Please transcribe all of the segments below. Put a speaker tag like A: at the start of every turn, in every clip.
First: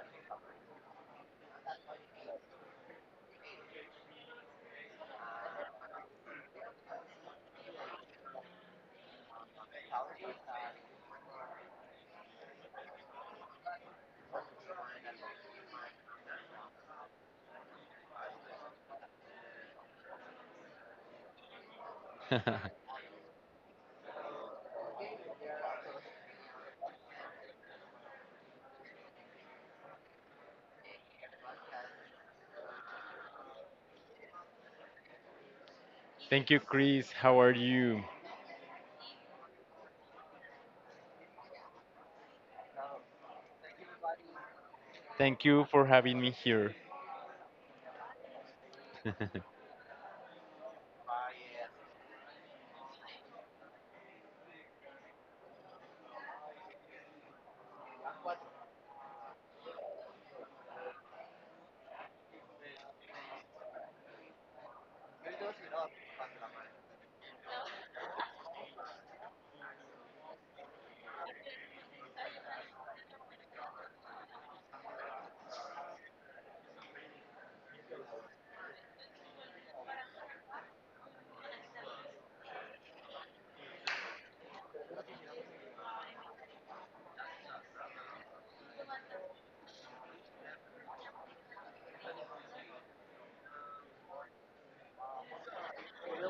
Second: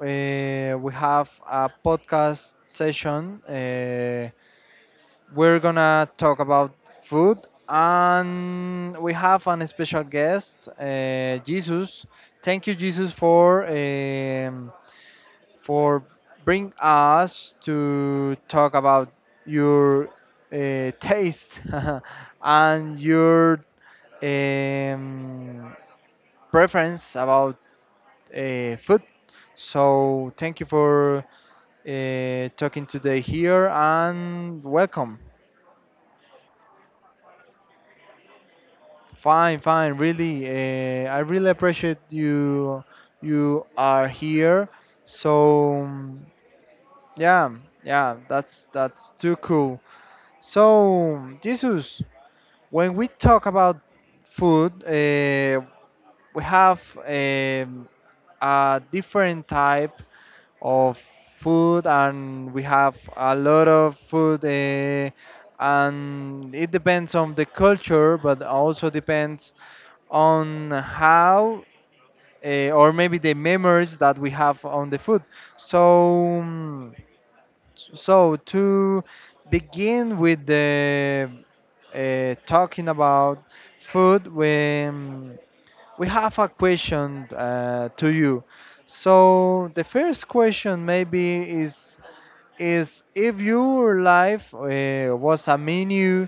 A: We have a podcast session. We're gonna talk about food, and we have an special guest, Jesus. Thank you, Jesus, for for bring us to talk about your taste and your um, preference about food. So thank you for talking today here and welcome.
B: Thank you, Chris. How are you?
A: Fine, fine, really. I really appreciate you. You are here.
B: Thank you
A: So
B: for having me here.
A: yeah, yeah, that's too cool. So Jesus, when we talk about food, we have a different type of food and we have a lot of food, and it depends on the culture but also depends on how, or maybe the memories that we have on the food. So mm, so to begin with the, talking about food, when we have a question to you. So the first question maybe is if your life, was a menu,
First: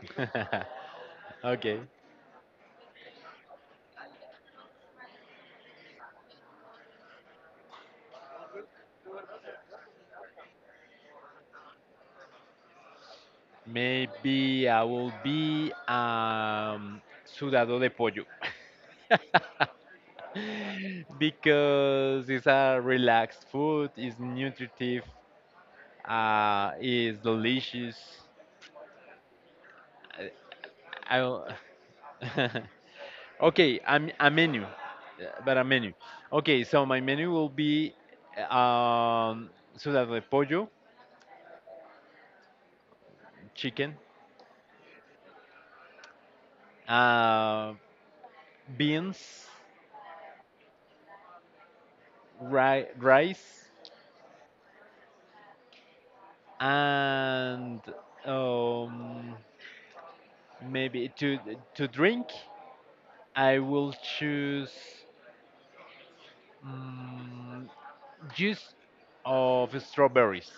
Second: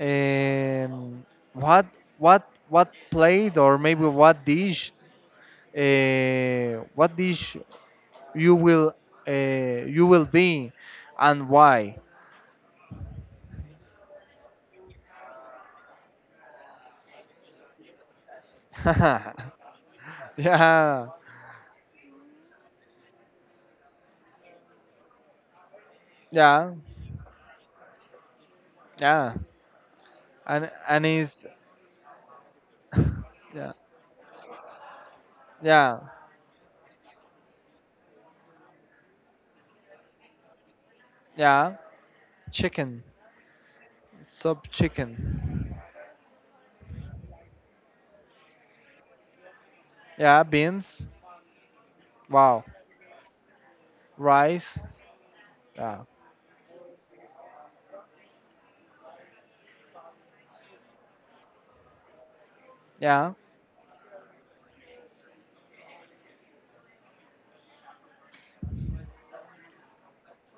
A: um,
B: Okay.
A: what what plate, or maybe what dish you will, you will be, and why?
B: Maybe I will be sudado de pollo.
A: Yeah,
B: Because it's a relaxed food, it's nutritive,
A: yeah,
B: it's delicious.
A: yeah, and is
B: I, I
A: yeah,
B: Okay, I'm a menu, but a menu.
A: yeah,
B: Okay, so my menu will be um, ciudad de pollo,
A: yeah, chicken,
B: chicken,
A: sub chicken,
B: uh, beans,
A: yeah, beans, wow,
B: rice,
A: rice, yeah,
B: and um, maybe to drink.
A: yeah.
B: I will choose mm juice of strawberries,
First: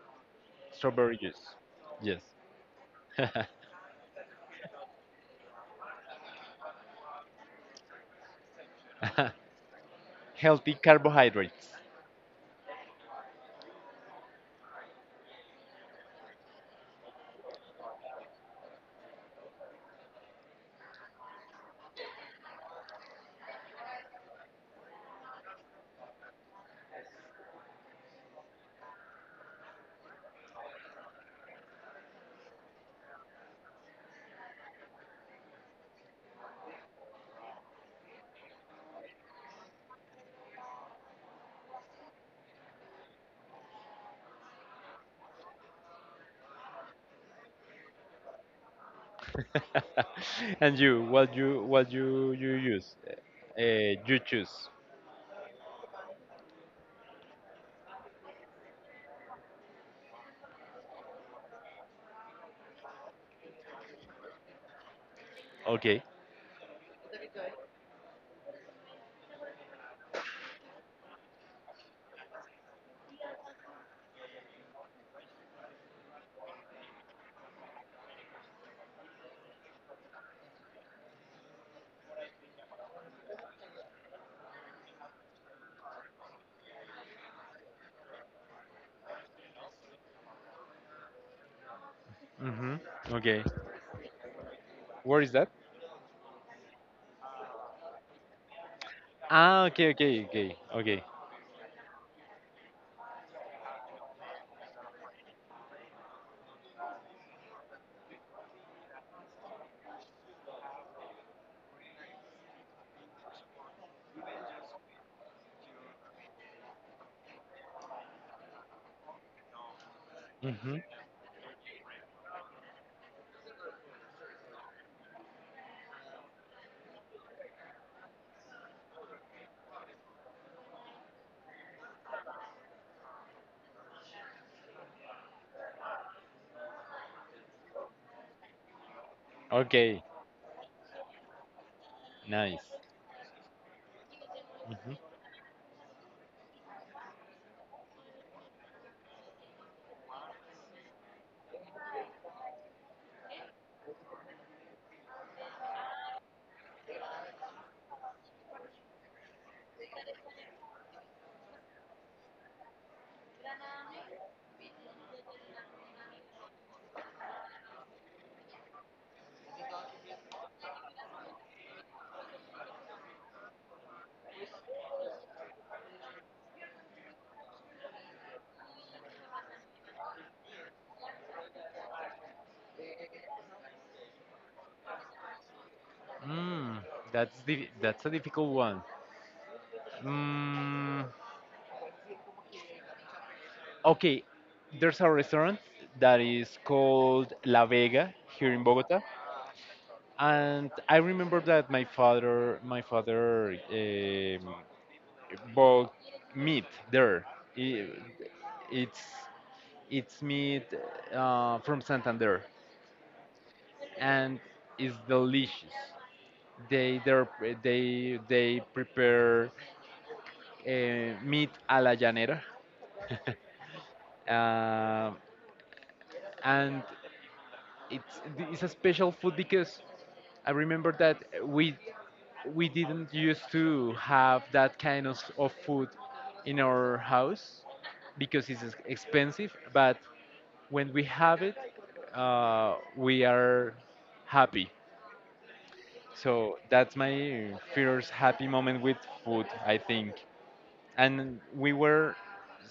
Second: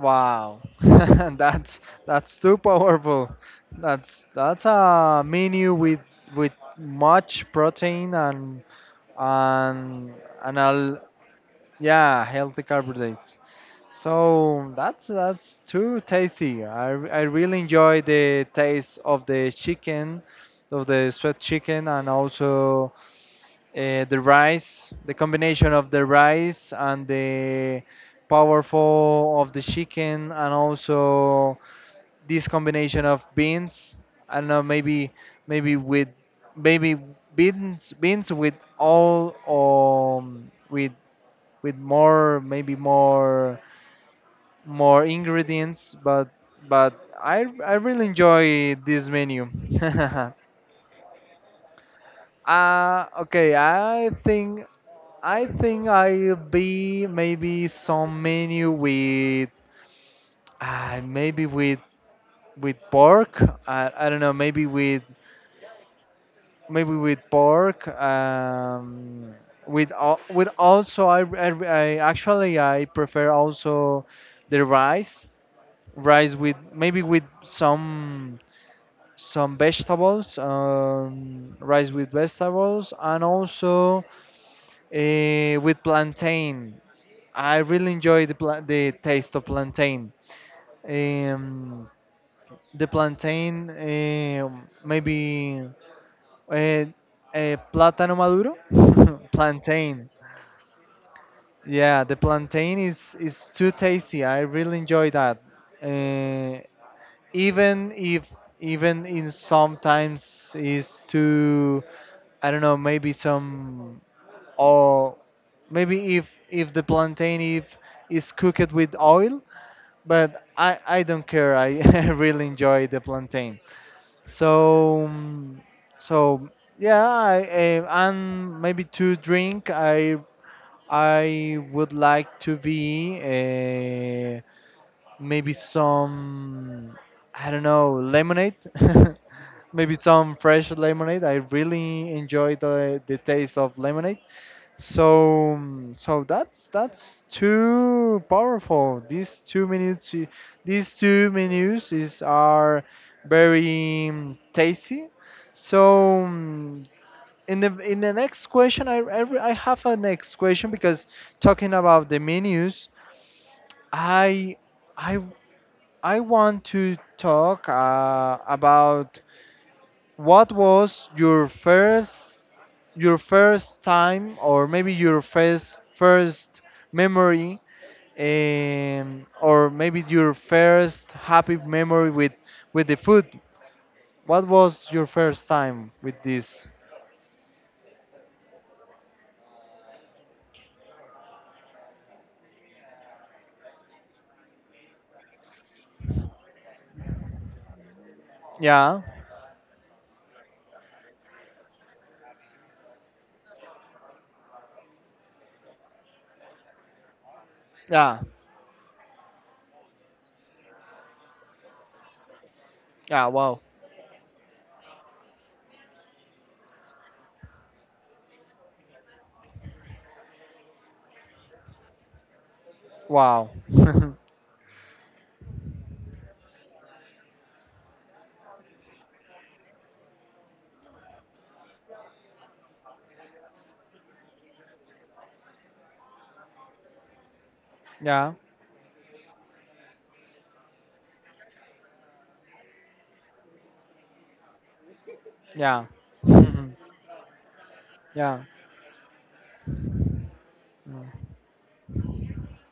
A: Wow,
B: strawberry juice.
A: that's
B: Yes,
A: too powerful. That's a menu with much protein and and and
B: healthy
A: a,
B: carbohydrates.
A: yeah, healthy carbohydrates. So that's too tasty. I really enjoy the taste of the chicken, of the sweet chicken, and also the rice, the combination of the rice and the powerful of the chicken, and also this combination of beans. I don't know, maybe maybe with maybe beans with all with more maybe more more ingredients, but I really enjoy this menu.
B: And you, what you use?
A: Okay,
B: You choose.
A: I think I'll be maybe some menu with, maybe with pork. I don't know.
B: Okay.
A: Maybe with pork. With with also I actually I prefer also the rice rice with maybe with some vegetables, rice with vegetables, and also with plantain. I really enjoy the the taste of plantain. Um,
B: Mhm.
A: the
B: Okay.
A: plantain,
B: Where is that?
A: maybe uh, plátano maduro,
B: Ah, okay,
A: plantain.
B: okay, okay, okay.
A: Yeah, the plantain is too tasty. I really enjoy that. Uh, even if even in sometimes is too, I don't know, maybe some, or maybe if the plantain if is cooked with oil, but
B: Mhm.
A: I don't care. I really enjoy the plantain. So mm, so yeah, and maybe to drink, I would like to be, maybe some, I don't know, lemonade. Maybe
B: Okay.
A: some fresh lemonade. I really enjoy
B: Nice.
A: the taste of lemonade.
B: Mhm.
A: So that's too powerful. These two menus, these two menus is are very, tasty. So, mm, in the next question, I have a next question because talking about the menus, I I I want to talk about what was your first, your first time, or maybe your first memory, or maybe your first happy memory with the food. What was your first time with this?
B: Mm, that's a difficult one. Mm, okay, there's a restaurant that is called La Vega here in
A: Yeah,
B: Bogota, and I remember that my father bought meat there. I-
A: yeah,
B: It's it's meat from Santander,
A: yeah, wow,
B: and it's delicious. They they're- they prepare meat a la llanera,
A: wow,
B: uh, and It's it's a special food because I remember that we didn't used to have that kind of food in our house
A: yeah,
B: because it's expensive. But when we have it, we are happy.
A: yeah.
B: So
A: Mhm.
B: that's my first
A: Yeah.
B: happy moment with food, I think.
A: mm,
B: And we were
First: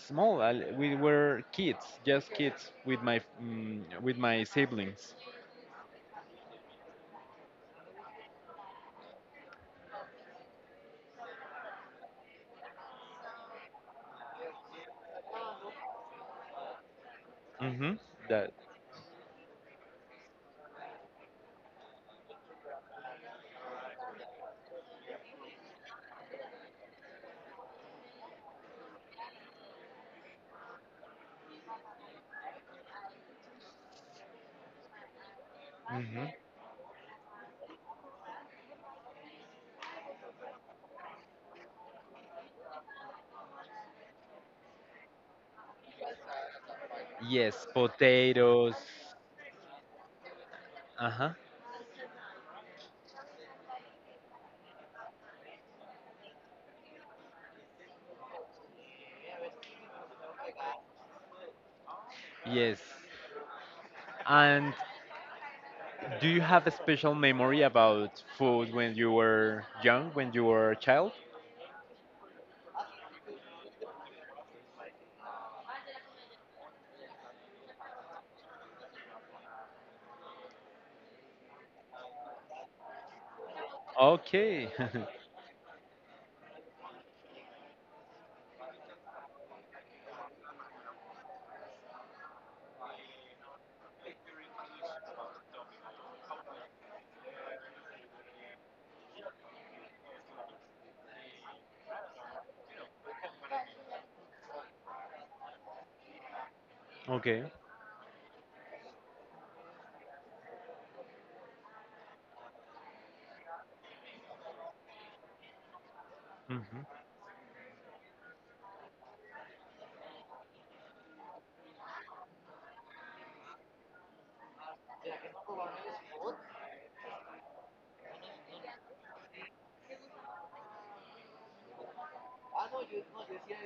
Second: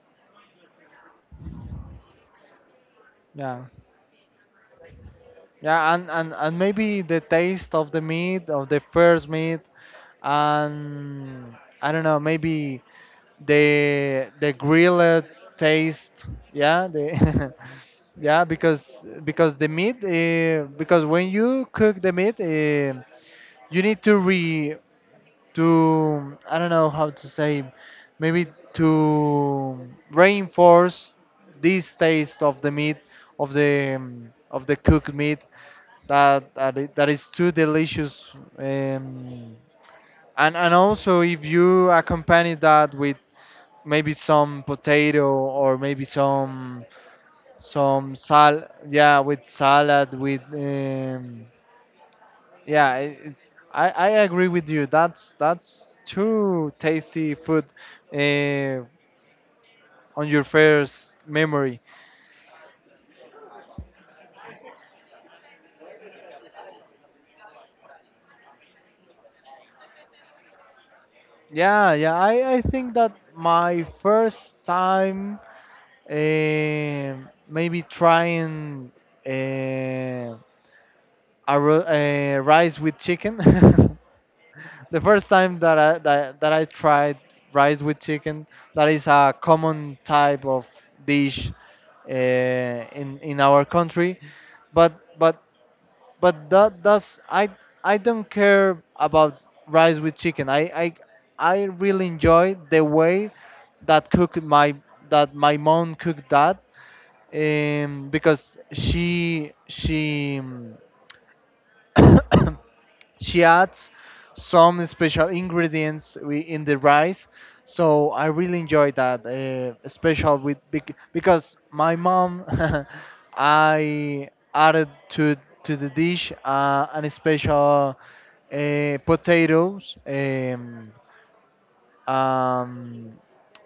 B: small. We were kids, just kids with my
A: yeah,
B: mm, with my siblings.
A: yeah, and, and maybe the taste of the meat, of the first meat, and I don't know, maybe the grilled taste. Yeah, the
B: Hmm.
A: yeah,
B: That.
A: because the meat, because when you cook the meat, you need to re, to, I don't know how to say, maybe to reinforce this taste of the meat, of the, of the cooked meat,
B: Hmm.
A: that is too delicious. um, and also if you accompany that with maybe some potato, or maybe some
B: Yes,
A: some sal,
B: potatoes.
A: yeah, with salad with,
B: Uh-huh.
A: yeah, I agree with you, that's too tasty food, uh, on your first memory.
B: Yes. And do you have a special memory about food when you were young, when you were a child?
A: Yeah, yeah, I think that my first time, maybe trying, uh, a, rice with chicken.
B: Okay.
A: The first time that that I tried rice with chicken, that is a common type of dish, in our country, but but but that does, I don't care about rice with chicken. I really enjoy the way that cook my, that my mom cooked that,
B: Okay.
A: because she um, she adds some special ingredients in the
B: Mm-hmm.
A: rice, so I really enjoy that, special with, because my mom I added to the dish, an special, potatoes, um,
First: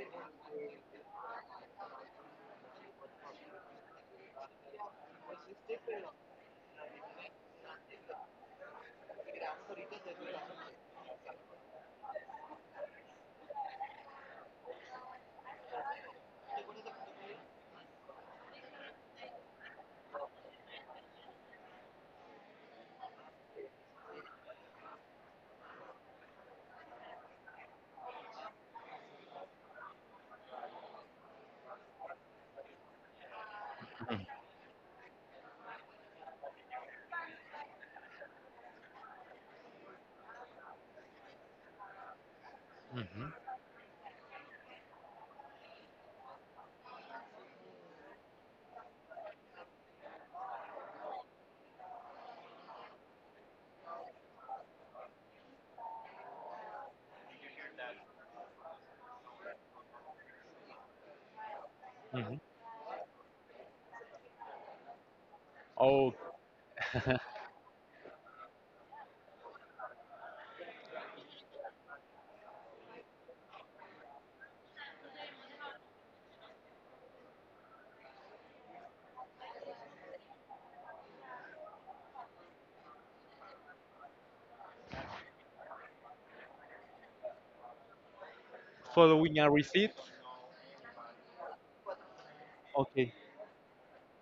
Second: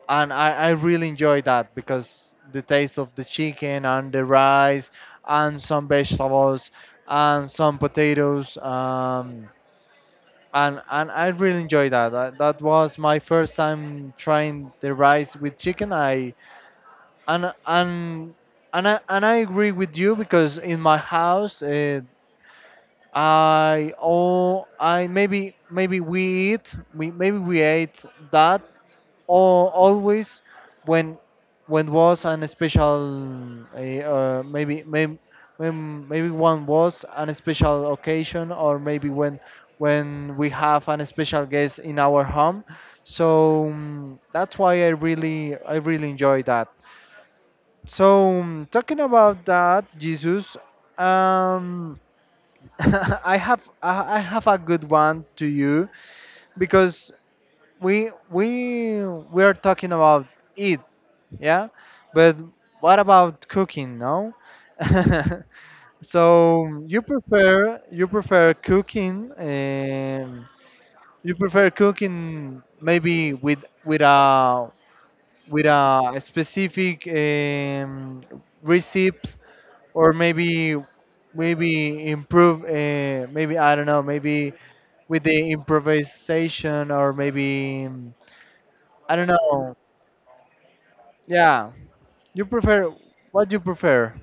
A: and I really enjoy that because the taste of the chicken and the rice and some vegetables and some potatoes. And I really enjoyed that. That was my first time trying the rice with chicken. I and and and and I agree with you because in my house, I oh I maybe maybe we eat we maybe we ate that, or always when when was an special, maybe maybe when, maybe one was an special occasion, or maybe when we have an special guest in our home.
B: Mm-hmm.
A: That's why I really, I really enjoy that. Talking about that, Jesus, um I have a good one to you because we are talking about eat, yeah, but
B: Mm-hmm.
A: what about cooking? No.
B: Oh,
A: So you prefer, you prefer cooking, you prefer cooking, maybe with, with a with a specific, receipt, or maybe, maybe improve, maybe I don't know, maybe with the improvisation, or maybe, I don't
B: following a
A: know.
B: receipt?
A: Yeah. You prefer
B: Okay.
A: what you prefer.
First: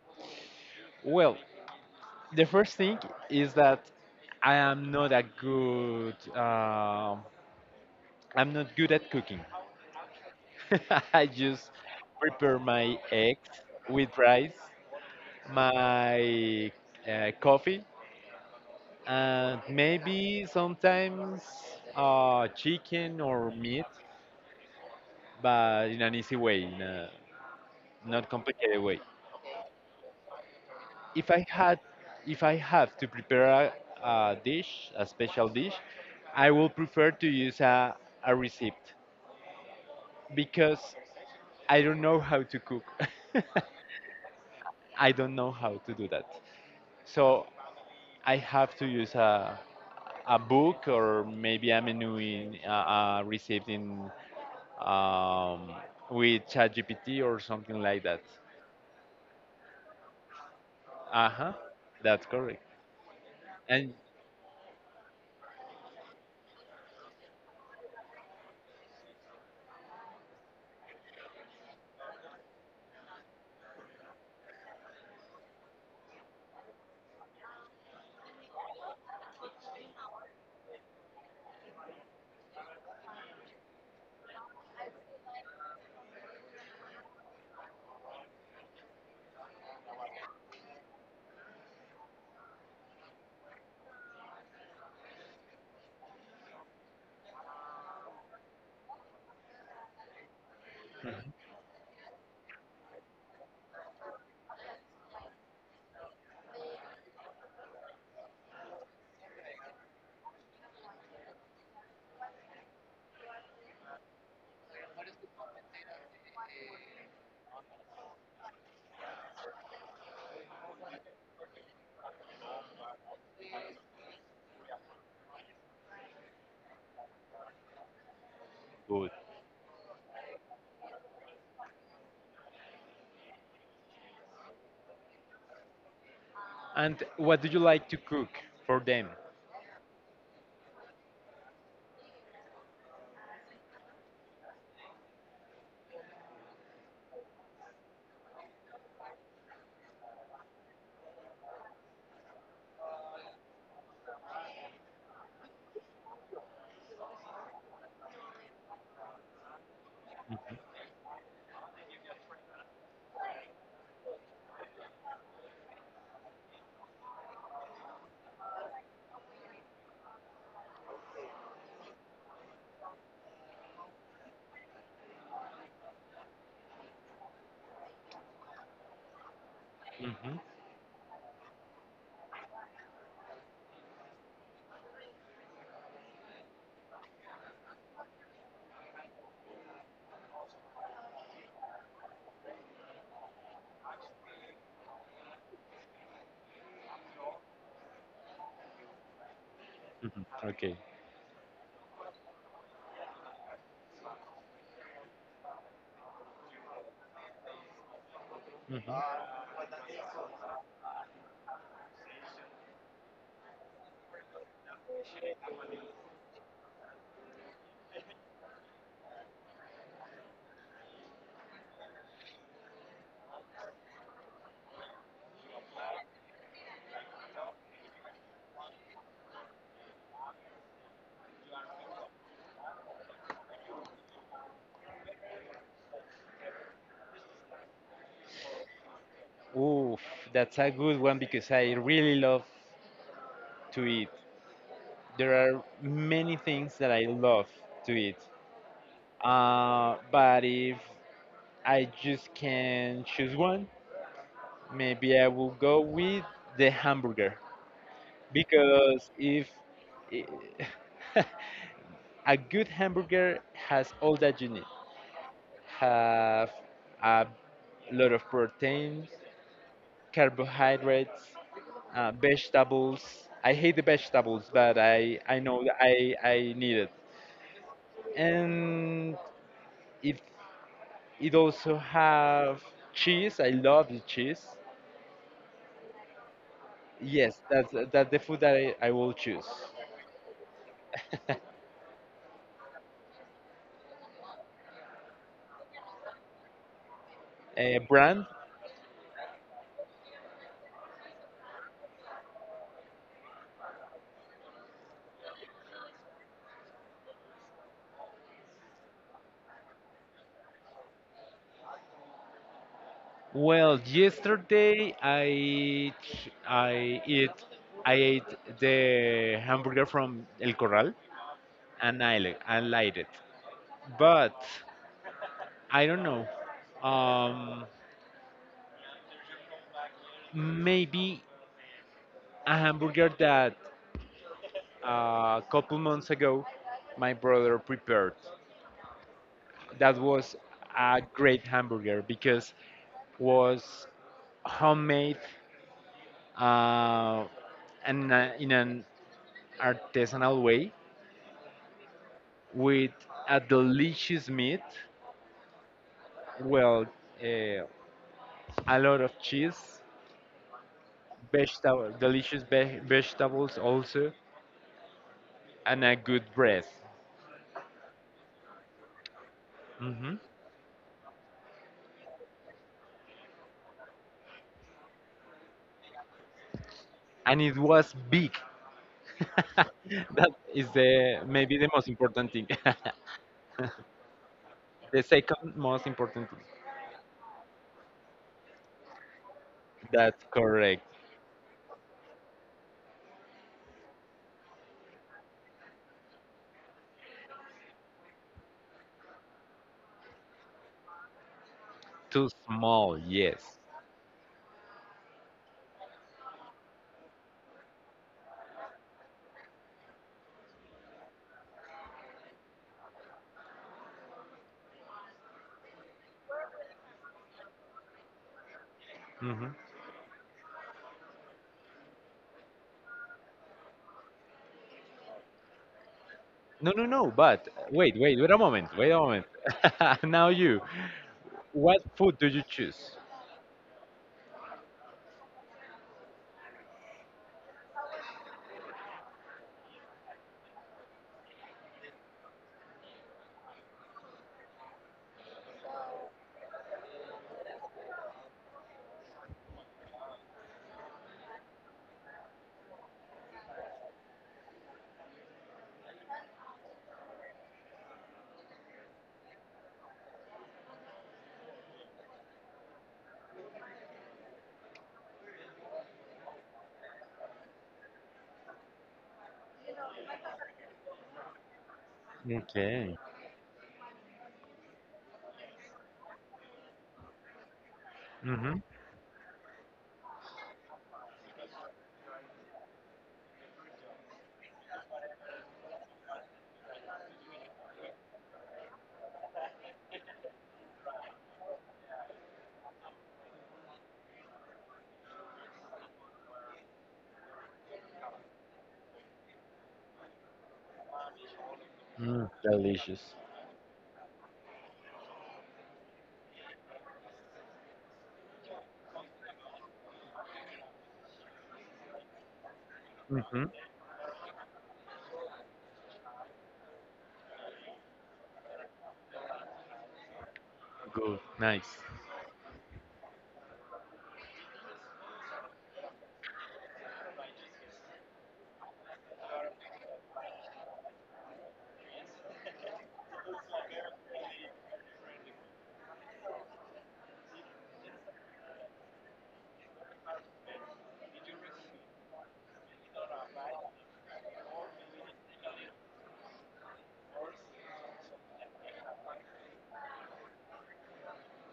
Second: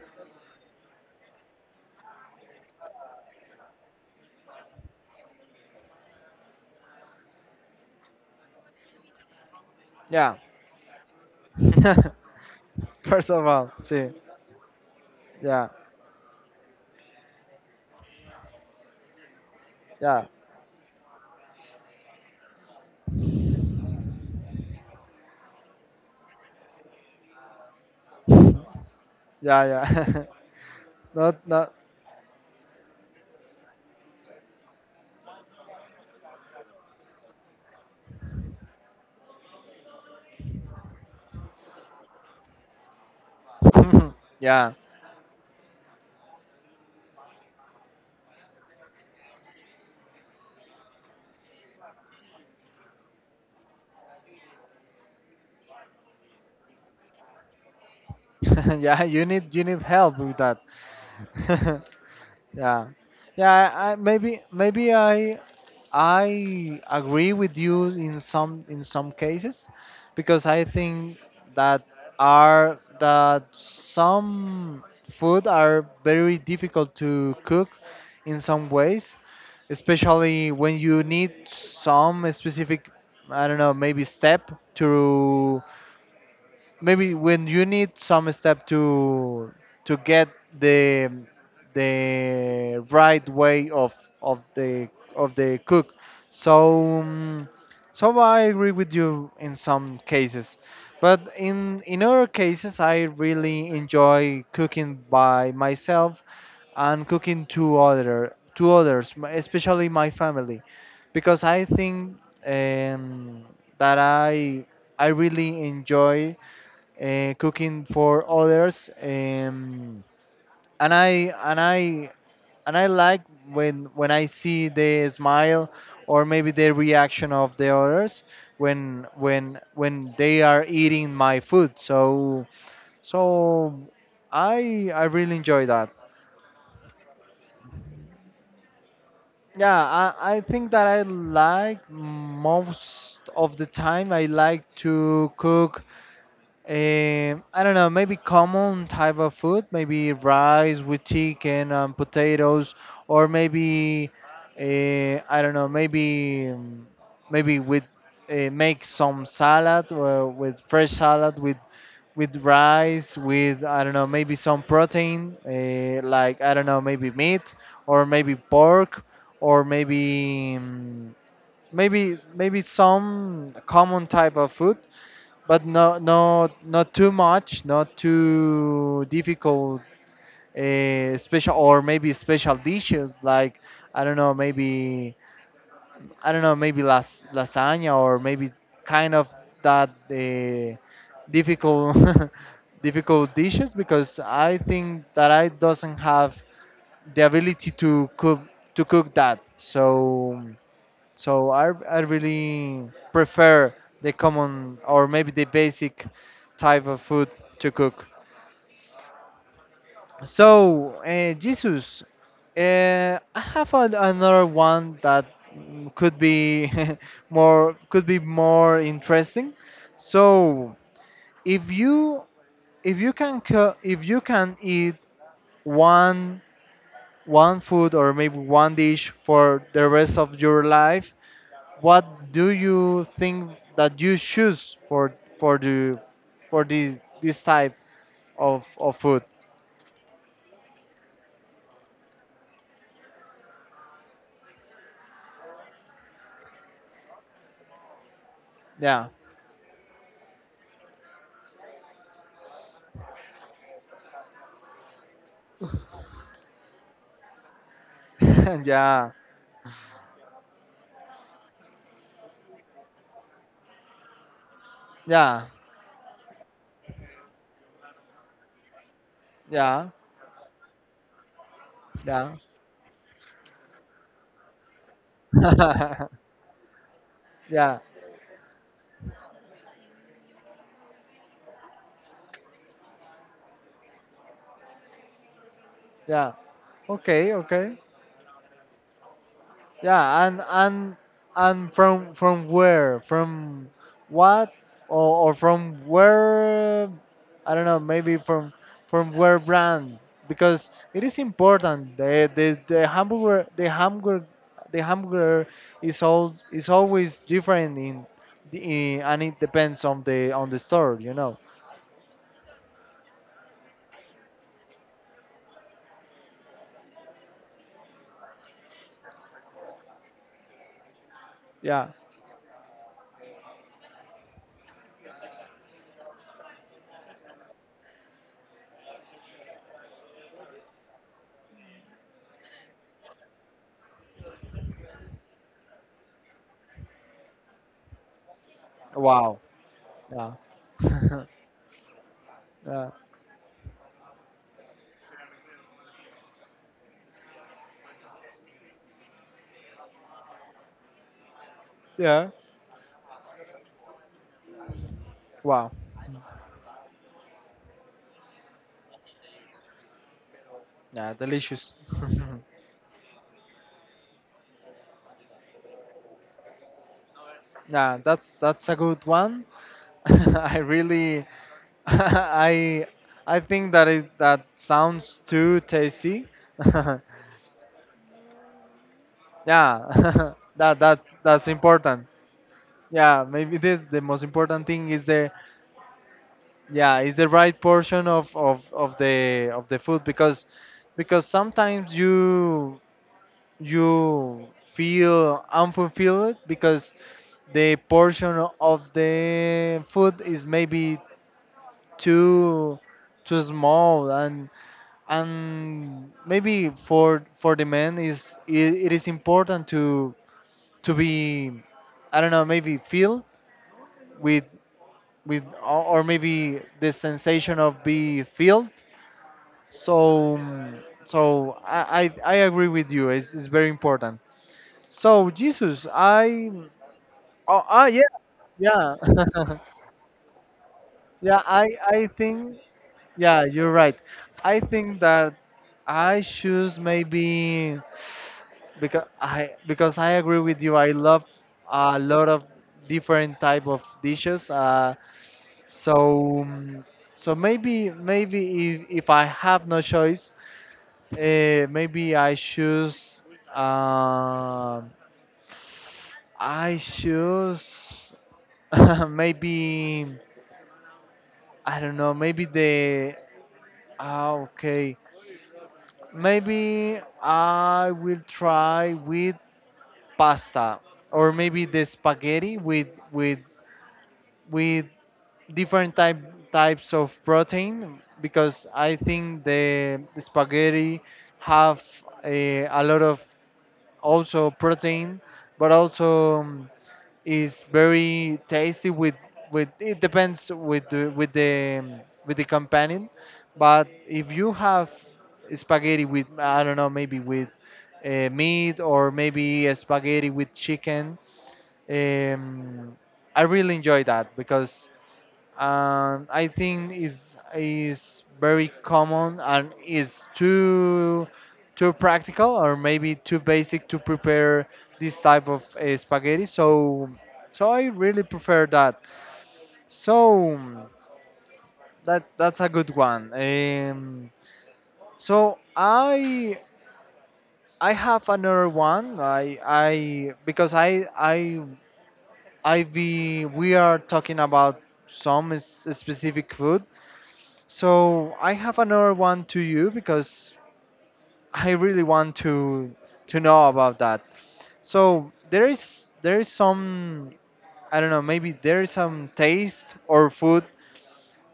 B: Well, the first thing is that I am not a good. I'm not good at cooking.
A: Yeah.
B: I just prepare my
A: First of
B: eggs
A: all, see.
B: with rice,
A: Yeah.
B: my coffee, and
A: Yeah.
B: maybe sometimes chicken or meat, but in an easy way, in a not complicated way.
A: Yeah. Yeah.
B: If I
A: not not.
B: had, if I have to prepare a dish, a special dish, I will prefer to use a receipt because I don't know how to cook.
A: Yeah.
B: I don't know how to do that. So I have to use a book or maybe a menu in received in um, with ChatGPT or something like that.
A: Yeah. You need, you need help with that.
B: Uh huh, that's correct.
A: Yeah. Yeah.
B: And
A: I maybe maybe I agree with you in some, in some cases, because I think that are that some food are very difficult to cook in some ways, especially when you need some specific, I don't know, maybe step to, maybe when you need some step to get the the right way of the of the cook. so um, so I agree with you in some cases, but in other cases I really enjoy cooking by myself, and cooking to other to others, especially my family, because I think, um, that I really enjoy, cooking for others, and i and i and I like when I see the smile, or maybe the reaction of the others, when
B: good.
A: when they are eating my food. So so I really enjoy that.
B: And what do you like to cook for them?
A: Yeah, I think that I like most of the time, I like to cook. I don't know, maybe common type of food, maybe rice with chicken and potatoes, or maybe, I don't know, maybe, maybe with, make some salad, or with fresh salad with rice with, I don't know, maybe some protein, like I don't know, maybe meat, or maybe pork, or maybe, maybe maybe some common type of food, but no, not not too much, not too difficult.
B: Hmm.
A: Special or maybe special dishes like, I don't know, maybe, I don't know, maybe las lasagna, or maybe kind of that, difficult, difficult dishes, because I think that I doesn't have the ability to cook, to cook that.
B: Hmm.
A: So
B: Okay.
A: so I really prefer the common, or maybe the basic type of food to cook.
B: Mm-hmm.
A: So, Jesus, I have a, another one that, could be more, could be more interesting. So, if you, if you can eat one, one food, or maybe one dish for the rest of your life, what do you think that you choose for the, for the this type of food?
B: Oof, that's a good one because I really love to eat. There are many things that I love to eat.
A: Yeah,
B: But if I just can choose one, maybe I will go with the hamburger because
A: yeah,
B: if a good hamburger has all that you need,
A: yeah,
B: have a lot of protein,
A: yeah,
B: carbohydrates,
A: yeah,
B: vegetables. I hate the vegetables, but I know that I need it.
A: yeah,
B: And if it also have cheese, I love the cheese.
A: yeah. Okay,
B: Yes, that's
A: okay.
B: that's the food that I will choose.
A: Yeah, and and from where? From what? Or from where? I don't know. Maybe
B: Brand?
A: from where brand? Because it is important. The the hamburger is all is always different in, and it depends on the, on the store. You know.
B: Well, yesterday I ch- I eat I ate the hamburger from El Corral
A: Yeah.
B: and I liked it, but I don't know. Um, Maybe a hamburger that a couple months ago my brother prepared.
A: Wow.
B: That
A: Yeah.
B: was a great hamburger because
A: Yeah.
B: was homemade uh, and in an artisanal way
A: Yeah.
B: with a delicious meat.
A: Wow.
B: Well, uh, a lot of cheese,
A: Yeah. Delicious.
B: vegetable, delicious vegetables also, and a good bread.
A: Yeah. That's a good one.
B: Hmm.
A: I really, I, I think that it that sounds too tasty. Yeah,
B: And it was big. That
A: that
B: is
A: that's
B: the
A: that's
B: maybe the most
A: important.
B: important thing.
A: Yeah, maybe this the most important thing
B: The
A: is the
B: second most important thing.
A: yeah is the right portion of the food
B: That's correct.
A: because sometimes you feel unfulfilled because the portion of the food is maybe
B: Too
A: too
B: small,
A: too
B: yes.
A: small and maybe for the men is it is important to be I don't know, maybe filled with or maybe the sensation of be filled.
B: Hmm.
A: so mm, I agree with you, it's very important. So jesus I
B: No, no, no. But
A: oh
B: wait,
A: yeah,
B: wait, wait a moment. Wait
A: yeah.
B: a moment. Now you.
A: yeah i
B: What
A: i
B: food do you
A: think
B: choose?
A: yeah, you're right. I think that I choose maybe because I agree with you. I love a lot of different type of dishes. So mm, so maybe if I have no choice, maybe um I choose, maybe, I don't know. Okay, maybe I will try with pasta, or maybe the spaghetti with
B: Okay.
A: with with different types of protein,
B: Mhm.
A: because I think the spaghetti have a lot of also protein, but also is very tasty with it depends with with the companion. But if you have spaghetti with, I don't know, maybe with meat, or maybe a spaghetti with chicken,
B: Mm.
A: um,
B: Delicious.
A: I really enjoy that because I think is very common and is too practical, or maybe too
B: Mhm.
A: basic to prepare this type of spaghetti. So I really prefer that. So
B: Good. Nice.
A: that 's a good one. So I I have another one. I because I be we are talking about some specific food. So I have another one to you because I really want to know about that. So there is some, I don't know, maybe there is some taste or food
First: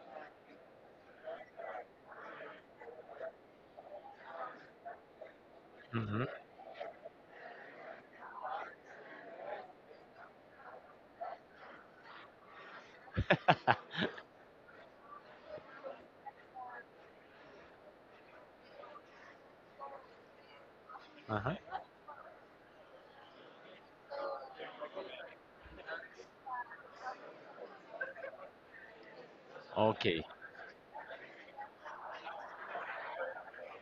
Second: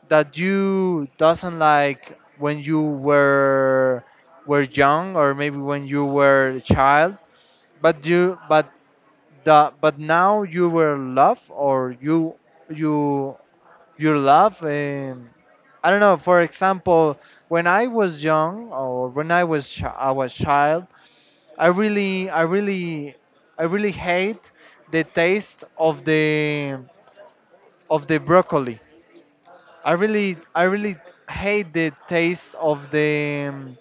A: that you doesn't like when you were young, or maybe when you
B: Mhm.
A: were a child, but you but but now you were love, or you your love. I don't know. For example, when I was young, or when I was I was child,
B: Uh huh.
A: I really, I really, I really hate the taste of the broccoli.
B: Okay.
A: I really hate the taste of the.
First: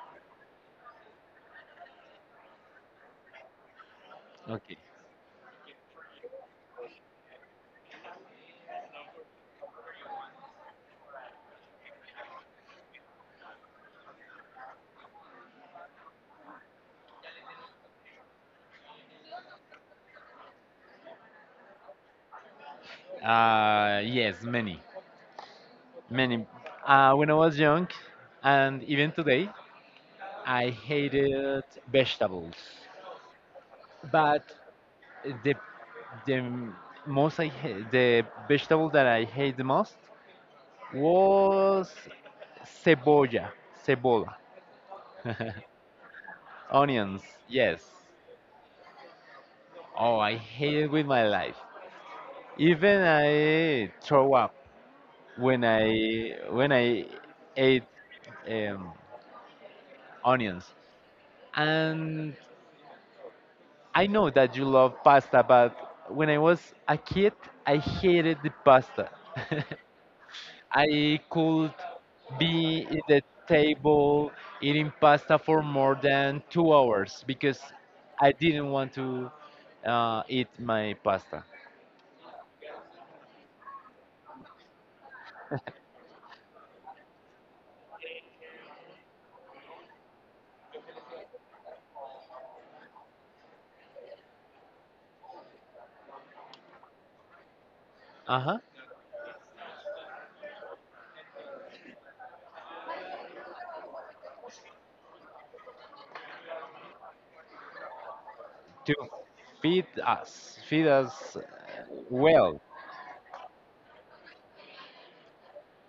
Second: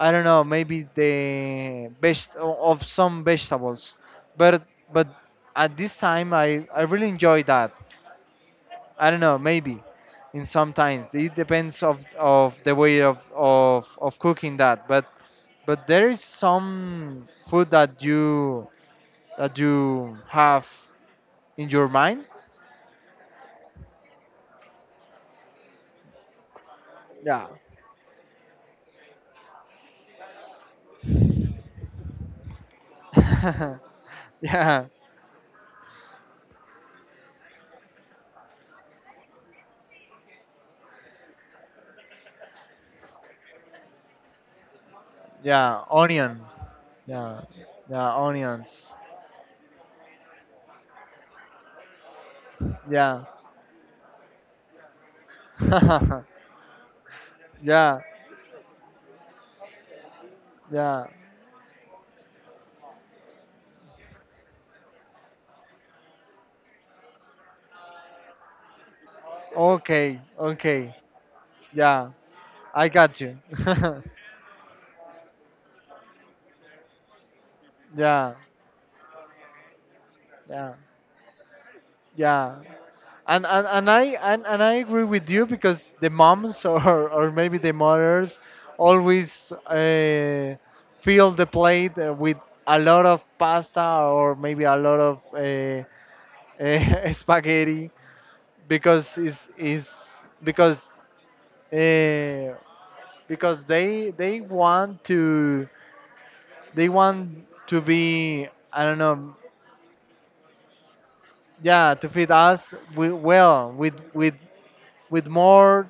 A: I don't know, maybe the best of some vegetables, but
B: Okay.
A: but at this time I really enjoy that. I don't know, maybe in sometimes it depends of the way of cooking that. But there is some food that you have in your mind.
B: Yes, many, many. When I
A: Yeah.
B: was young, and even today, I hated vegetables. But
A: yeah,
B: the the most I hate, the vegetable that I hate the most was cebolla, cebola,
A: yeah, onion.
B: onions.
A: Yeah,
B: Yes.
A: yeah, onions.
B: Oh, I hate it with my life. Even
A: Yeah,
B: I throw up when I when I ate
A: yeah,
B: um, onions.
A: yeah.
B: And I know that you love pasta, but when I was a kid, I hated the pasta.
A: Okay, okay.
B: I could
A: Yeah,
B: be
A: I
B: in
A: got
B: the
A: you.
B: table eating pasta for more than 2 hours because I
A: yeah,
B: didn't want to eat
A: yeah,
B: my pasta.
A: yeah. And I agree with you because the moms or maybe the mothers always fill the plate with a lot of pasta, or maybe a lot of spaghetti,
B: Uh huh.
A: because is because uh, because they want to they want to be, I
B: To
A: don't know,
B: feed us
A: yeah, to feed
B: well.
A: us well with more,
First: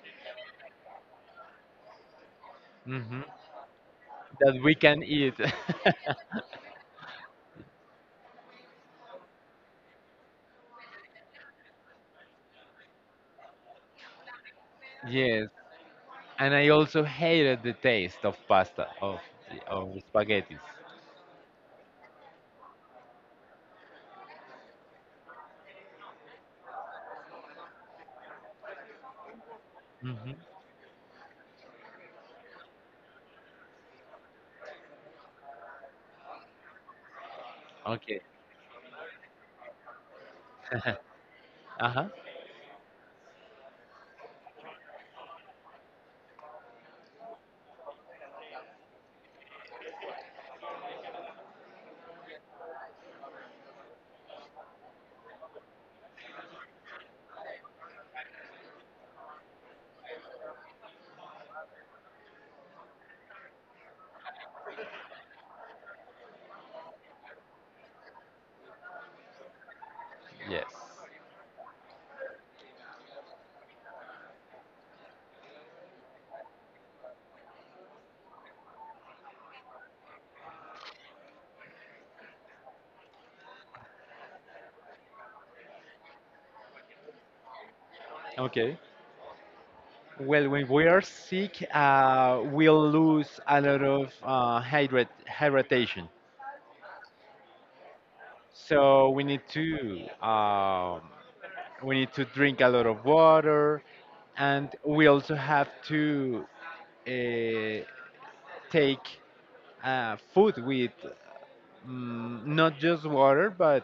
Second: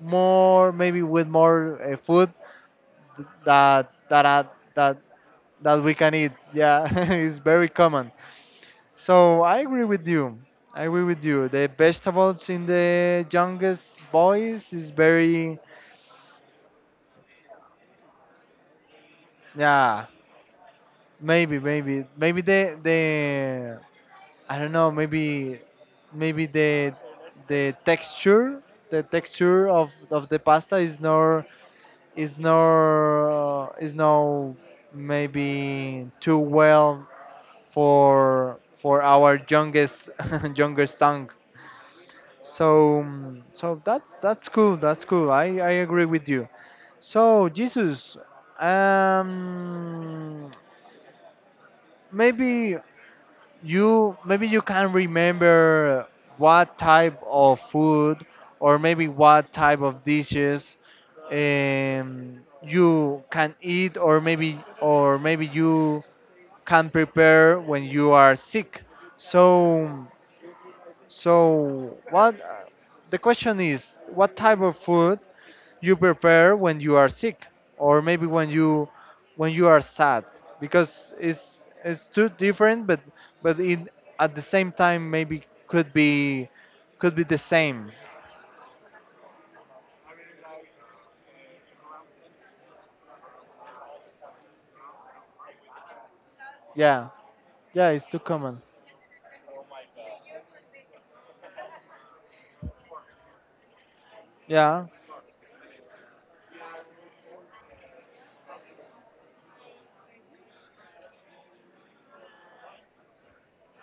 A: more, maybe with more food
B: Hmm.
A: that
B: That we can eat.
A: that we can eat. Yeah, it's very common. So I agree with you. I agree with you. The vegetables in the youngest boys is
B: Yes,
A: very,
B: and I also hated the taste of pasta of
A: yeah.
B: spaghetti.
A: Maybe maybe the I don't know. Maybe the texture, the texture of
B: Hmm.
A: the pasta is not, is is no, maybe too well
B: Okay.
A: for our youngest youngest tongue.
B: Uh huh.
A: So that's cool. That's cool. I agree with you. So Jesus, um, maybe you, maybe you can remember what type of food, or maybe what type of dishes, you can eat, or maybe you can prepare when you are sick. so
B: Yes.
A: so what, the question is, what type of food you prepare when you are sick, or maybe when you are sad, because it's too different, but in at the same time maybe could be, could be the same.
B: Okay. Well, when we are sick, we'll lose a lot of hydratation.
A: Yeah, yeah, it's too common.
B: So we need to drink a lot of water, and
A: Yeah,
B: we also have to uh, take food with not just water but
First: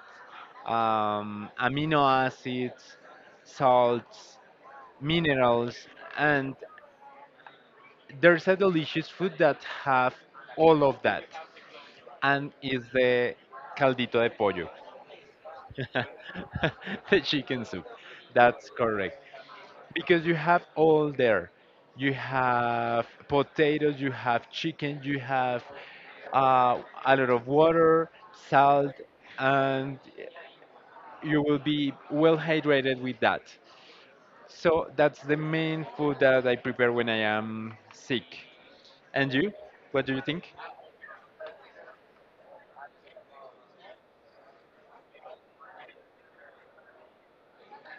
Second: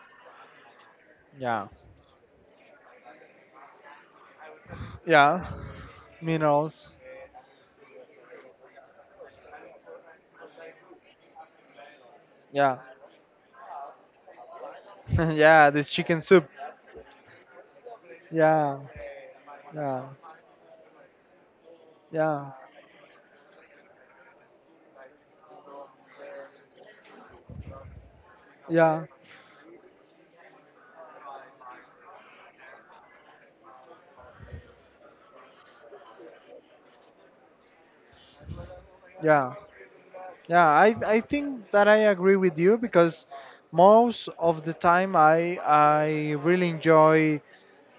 A: yeah,
B: amino acids, salts,
A: yeah,
B: minerals, and
A: minerals,
B: there's a delicious food that have all of that, and
A: yeah,
B: is the caldito de pollo,
A: yeah, this chicken soup,
B: the chicken soup. That's
A: yeah,
B: correct.
A: yeah,
B: Because you have all there. You
A: yeah,
B: have potatoes, you have chicken, you have a lot of water, salt,
A: yeah,
B: and you will be well hydrated with that. So that's the main food that I prepare when I am sick. And
A: yeah.
B: you? What do you think?
A: Yeah, I think that I agree with you, because most of the time I really enjoy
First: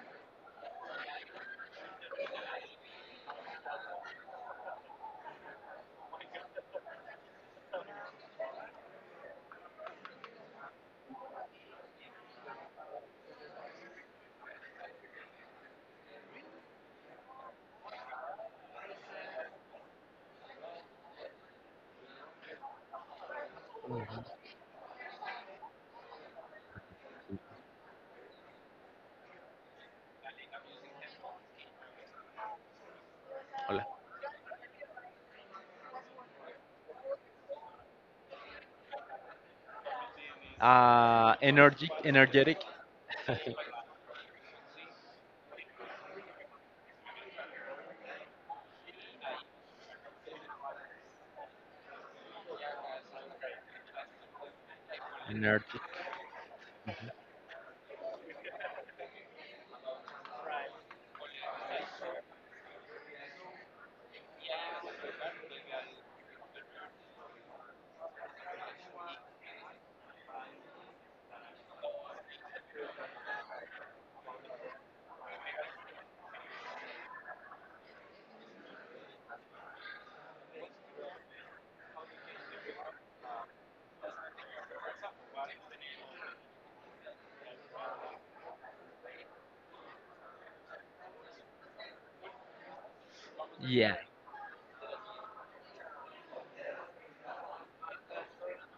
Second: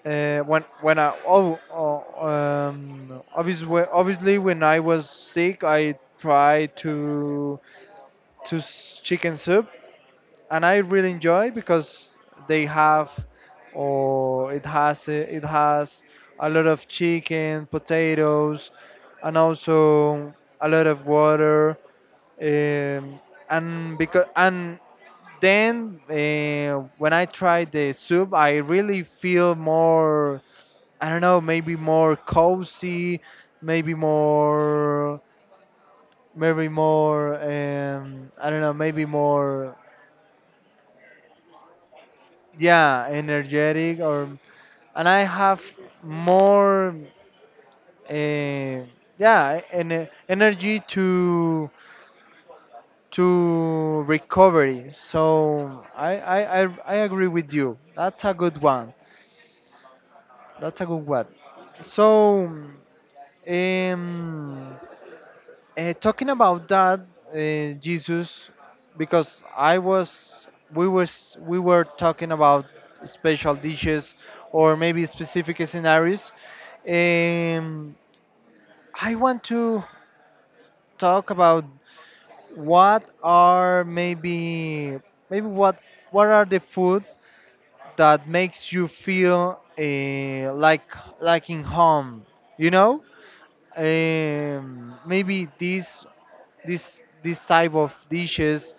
A: when I, obviously, obviously when I was sick I tried to chicken soup, and I really enjoy because they have or it has a lot of chicken, potatoes, and also a lot of water, um, and because and then when I tried the soup, I really feel more. I don't know, maybe more cozy,
B: Hola.
A: maybe more, maybe more. I don't know, maybe more.
B: Energetic, energetic,
A: Yeah, energetic or, and I have more. Uh, yeah, energy to recovery.
B: energetic.
A: So I agree with you. That's a good one. That's a good one. So, um, talking about that, Jesus, because I was, we were talking about special dishes, or maybe specific scenarios. Um, I want to talk about what are, maybe maybe what what are the food that makes you feel like in home. You know,
B: Yeah.
A: maybe these this, this type of dishes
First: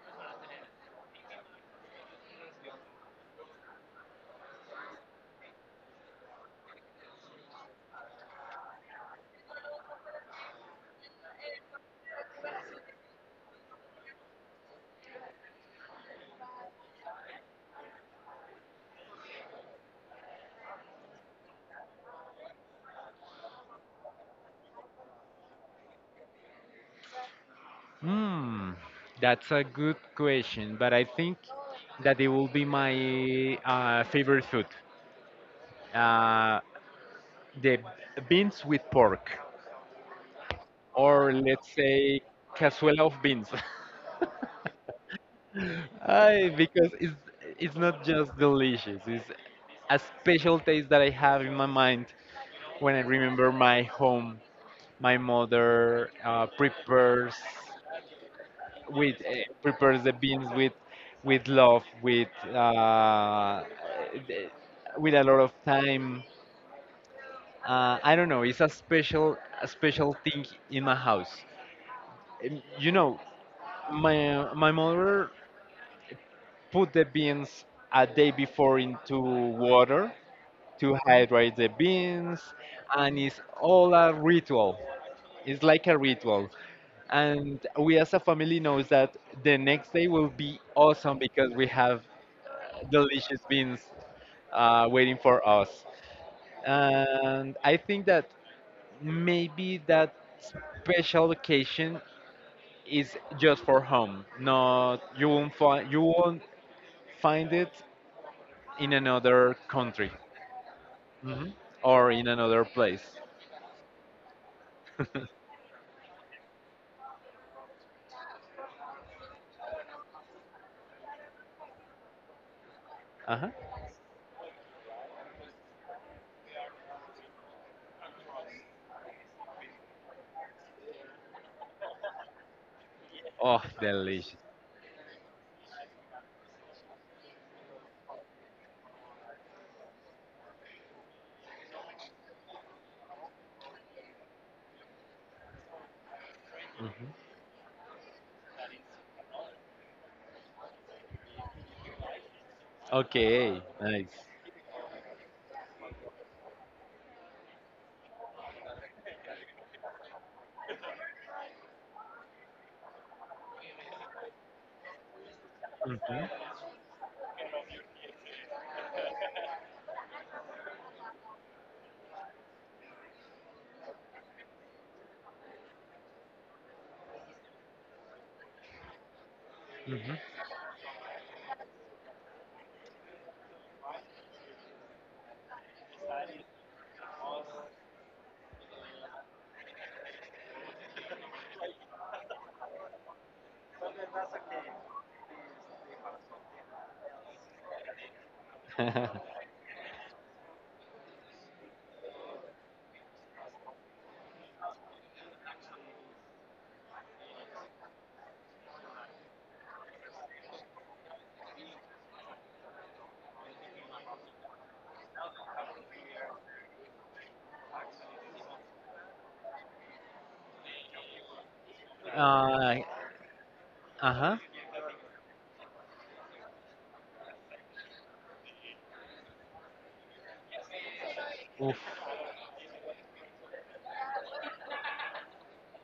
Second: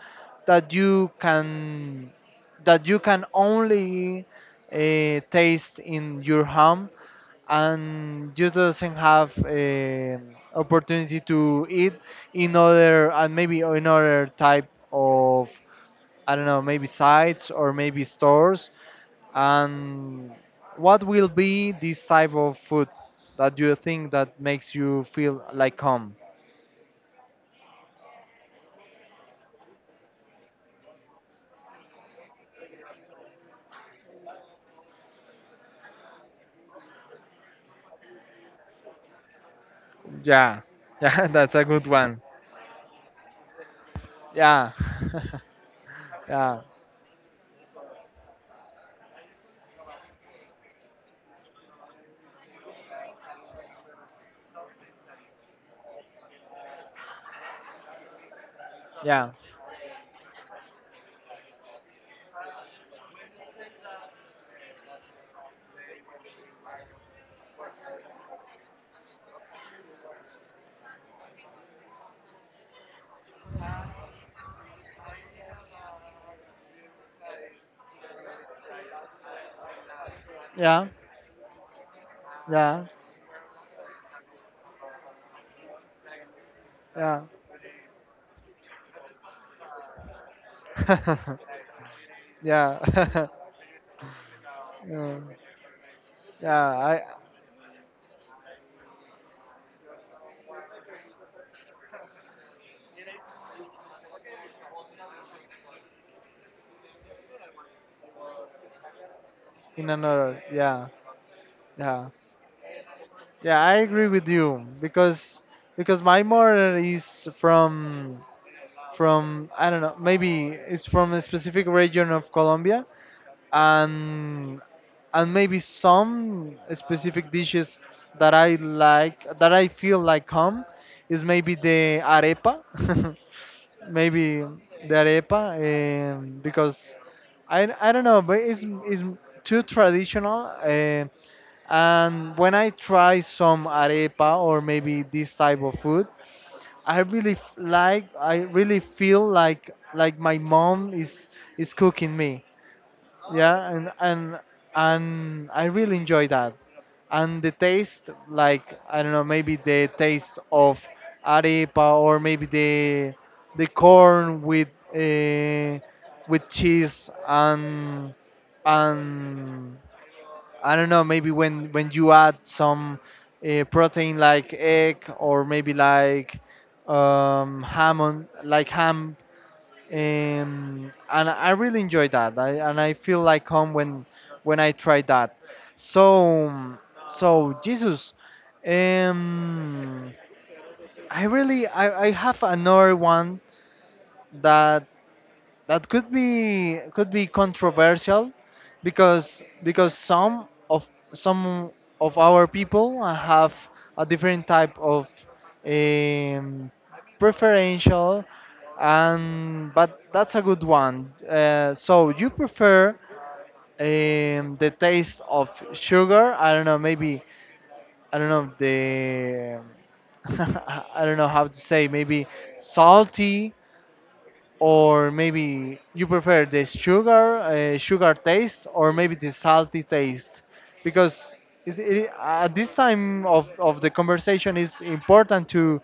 A: that you can, that you can only taste in your home, and you doesn't have a opportunity to eat in other, and maybe in other type of, I don't know, maybe sites, or maybe stores, and what will be this type of food that you think that makes you feel like home?
B: Hmm, that's a good question, but I think that it will be my favorite food. Uh, the beans with pork,
A: Yeah, yeah,
B: or
A: that's a
B: let's
A: good one.
B: say cazuela of beans.
A: Yeah,
B: I,
A: yeah,
B: because it's not just delicious, it's a special taste that I have in my mind when I remember my home. My mother with
A: yeah,
B: uh, prepares the beans with love, with uh, th- with a lot of time. I don't know. It's a special thing in my house. Um, You know, my mother put the beans a day before into water
A: yeah,
B: to hydrate the beans,
A: yeah,
B: and it's all a ritual. It's like a ritual.
A: yeah,
B: And we as a family knows that the next day will be awesome because we have
A: yeah.
B: delicious beans waiting
A: Mm,
B: for us.
A: yeah. I,
B: And I think that maybe that special occasion is just for home. No, you won't find it in another
A: in
B: country.
A: another, yeah,
B: Mhm.
A: yeah,
B: Or in another place.
A: yeah. I agree with you because my mother is from, I don't know, maybe it's from a specific region of Colombia,
B: Uh-huh.
A: and maybe some specific dishes that I like, that I feel like home, is maybe the arepa,
B: Oh, delicious.
A: maybe the arepa, because I don't know, but it's too traditional, and when I try some arepa, or maybe this type of food, I
B: Mhm.
A: really I really feel like my mom is cooking me.
B: Okay,
A: Yeah, and
B: nice.
A: I really enjoy that, and the taste, like, I don't know, maybe the taste of arepa, or maybe the corn uh,
B: Mhm.
A: with cheese, and and I don't know, maybe when you add some protein like egg, or maybe like ham on, like ham,
B: Mhm.
A: and I really enjoy that. And I feel like home when I try that. So so Jesus, um, I have another one that that could be, could be controversial, because some of our people have a different type of um, preferential, and but that's a good one. So you prefer, the taste of sugar, I don't know, maybe, I don't know, the I don't know how to say, maybe
B: uh,
A: salty,
B: uh-huh.
A: or maybe you prefer the sugar, sugar taste, or maybe the salty taste, because
B: Oof.
A: it's, it, at this time of the conversation, it's important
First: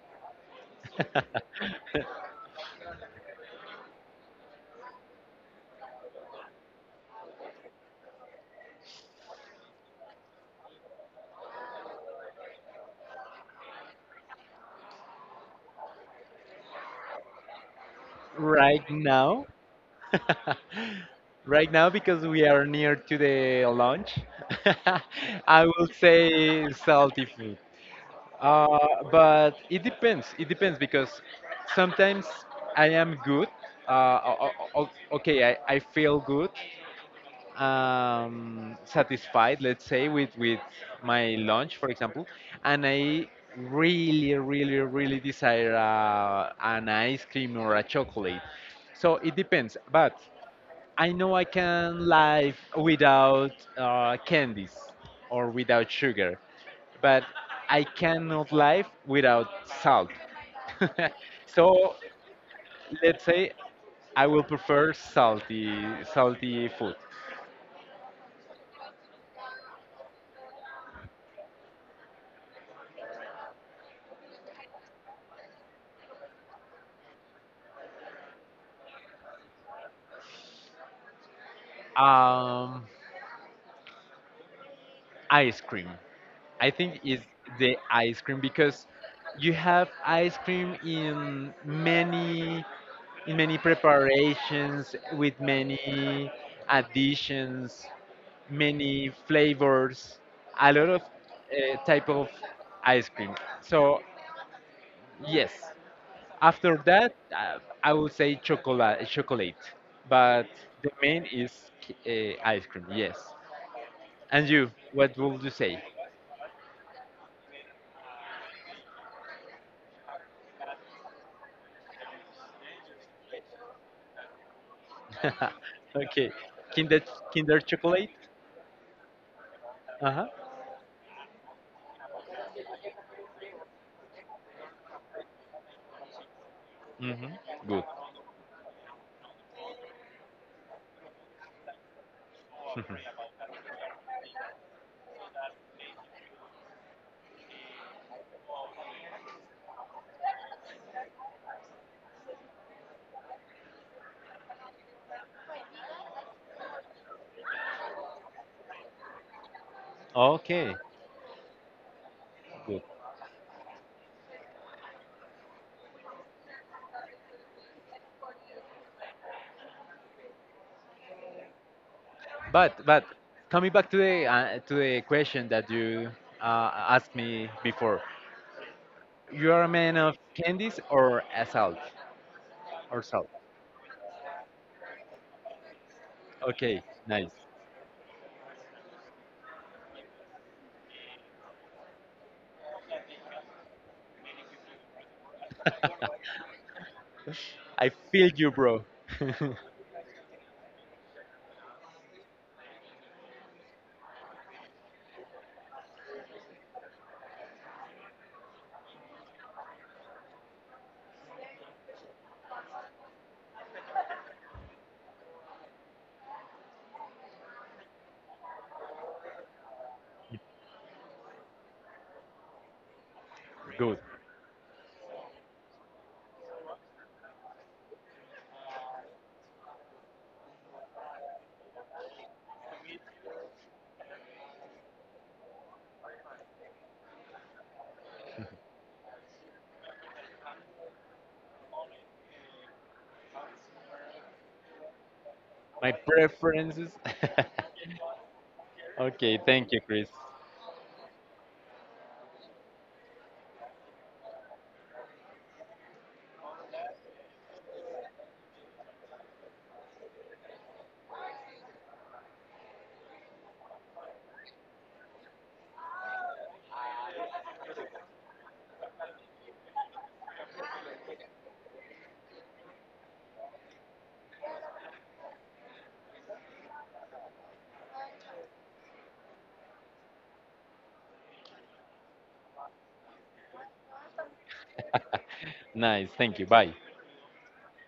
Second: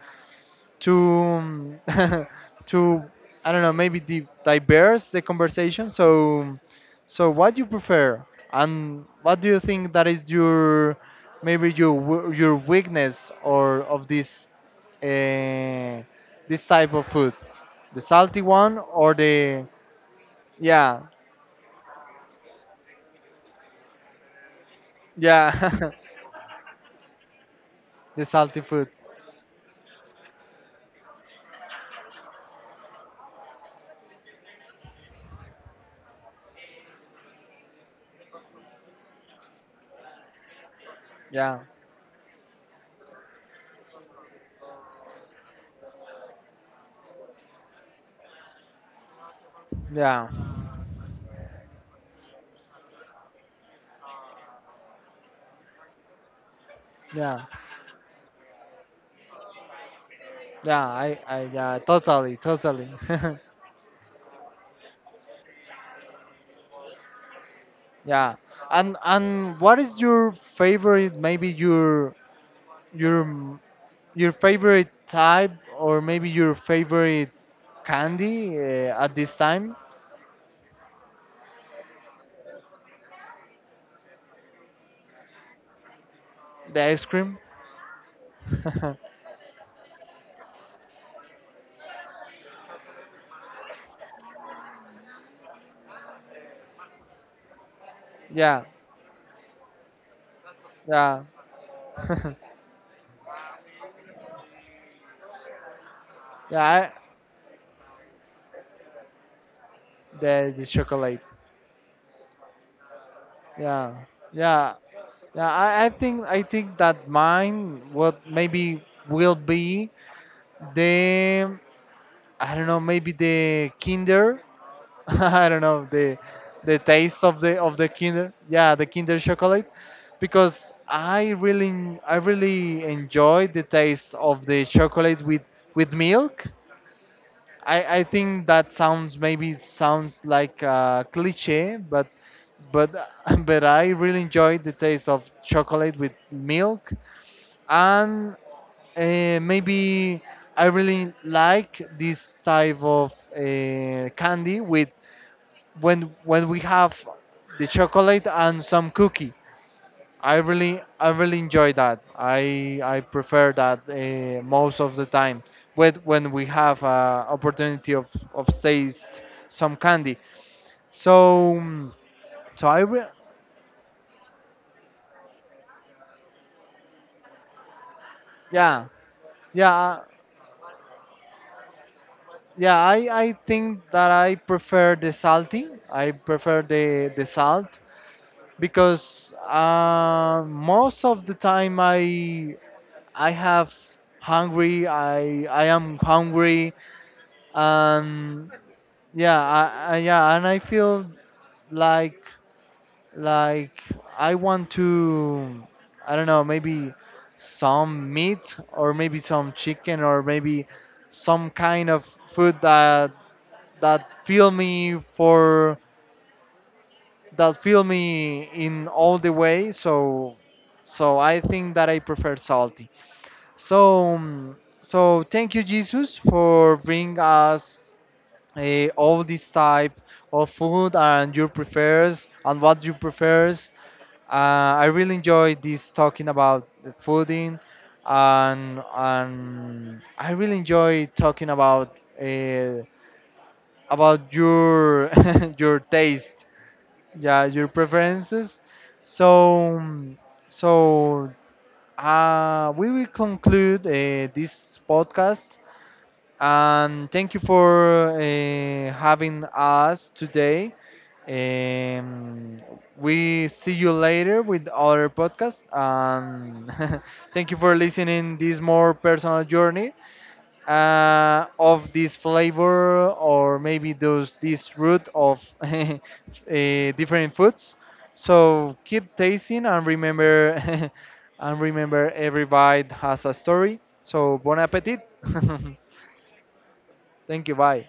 A: to to, I don't know, maybe diverse the conversation. So what you prefer, and what do you think that is your, maybe your your weakness, or of this uh, this type of food, the salty one
B: Right
A: or
B: now.
A: the, yeah,
B: Right now because we are near to the launch. I
A: yeah,
B: will say salty food.
A: the salty
B: Uh,
A: food.
B: but it depends. It depends because sometimes I am good. Uh, o- okay, I feel good satisfied, let's say, with my
A: Yeah,
B: lunch, for example, and I really, really, really desire an ice cream or a chocolate. So it depends, but
A: yeah,
B: I know I can live without candies or without sugar, but
A: yeah,
B: I cannot live without salt.
A: yeah, I yeah,
B: So
A: totally, totally.
B: let's say I will prefer salty, salty food.
A: Yeah, and what is your favorite? Maybe your your m- your favorite type, or maybe your favorite candy at this time?
B: Um, Ice cream. I
A: The
B: think
A: ice
B: it's
A: cream.
B: the ice cream because you have ice cream in many preparations with many additions,
A: yeah,
B: many flavors, a lot of
A: yeah,
B: type of ice cream. So yes, after
A: yeah.
B: that I would say chocolate, chocolate, but
A: The
B: the
A: chocolate.
B: main is ice cream. Yes.
A: Yeah,
B: And you,
A: yeah,
B: what would you
A: yeah.
B: say?
A: I think that mine, what maybe, will be the, I don't know, maybe the Kinder, I don't know,
B: Okay.
A: the
B: Kinder
A: taste
B: Kinder
A: of the
B: chocolate.
A: Kinder, yeah, the Kinder chocolate,
B: Uh huh.
A: because I really enjoy the taste of the chocolate with milk.
B: Mhm.
A: I
B: Good.
A: think that sounds, maybe sounds like a cliche, but but
B: Mhm.
A: but I really enjoy the taste of chocolate with milk, and maybe I really like this type of candy with, when we have the chocolate and some cookie.
B: Okay,
A: I really enjoy that. I
B: good.
A: prefer that most of the time. When we have opportunity of taste some candy. So mm, so I
B: But
A: re-
B: coming back to the question that you asked me before,
A: yeah,
B: you are a
A: yeah,
B: man of candies or a salt
A: yeah, I
B: or salt?
A: think that I prefer the salty. I prefer
B: Okay,
A: the
B: nice.
A: salt because most of the time I have hungry I am hungry,
B: I feel
A: and
B: you, bro.
A: yeah, I, I yeah, and I feel like like I want to, I don't know, maybe some meat, or maybe some chicken, or maybe some kind of food that fill me for, that fill me in all the way. So, so I think that I prefer salty.
B: Good.
A: So, so thank you, Jesus, for bring us all this type of food and your prefers and what you prefers. I really enjoy this talking about the fooding, and I really enjoy talking about your your
B: My
A: taste.
B: preferences.
A: Yeah, your preferences.
B: Okay, thank
A: so
B: you, Chris.
A: mm, so we will conclude this podcast, and thank you for having us today. um, we see you later with other podcast, and thank you for listening this more personal journey of this flavor, or maybe those this root of different foods. So keep tasting, and remember, and remember, every bite has a story. So bon appetit.
B: Nice, thank you. Bye.
A: Thank you. Bye.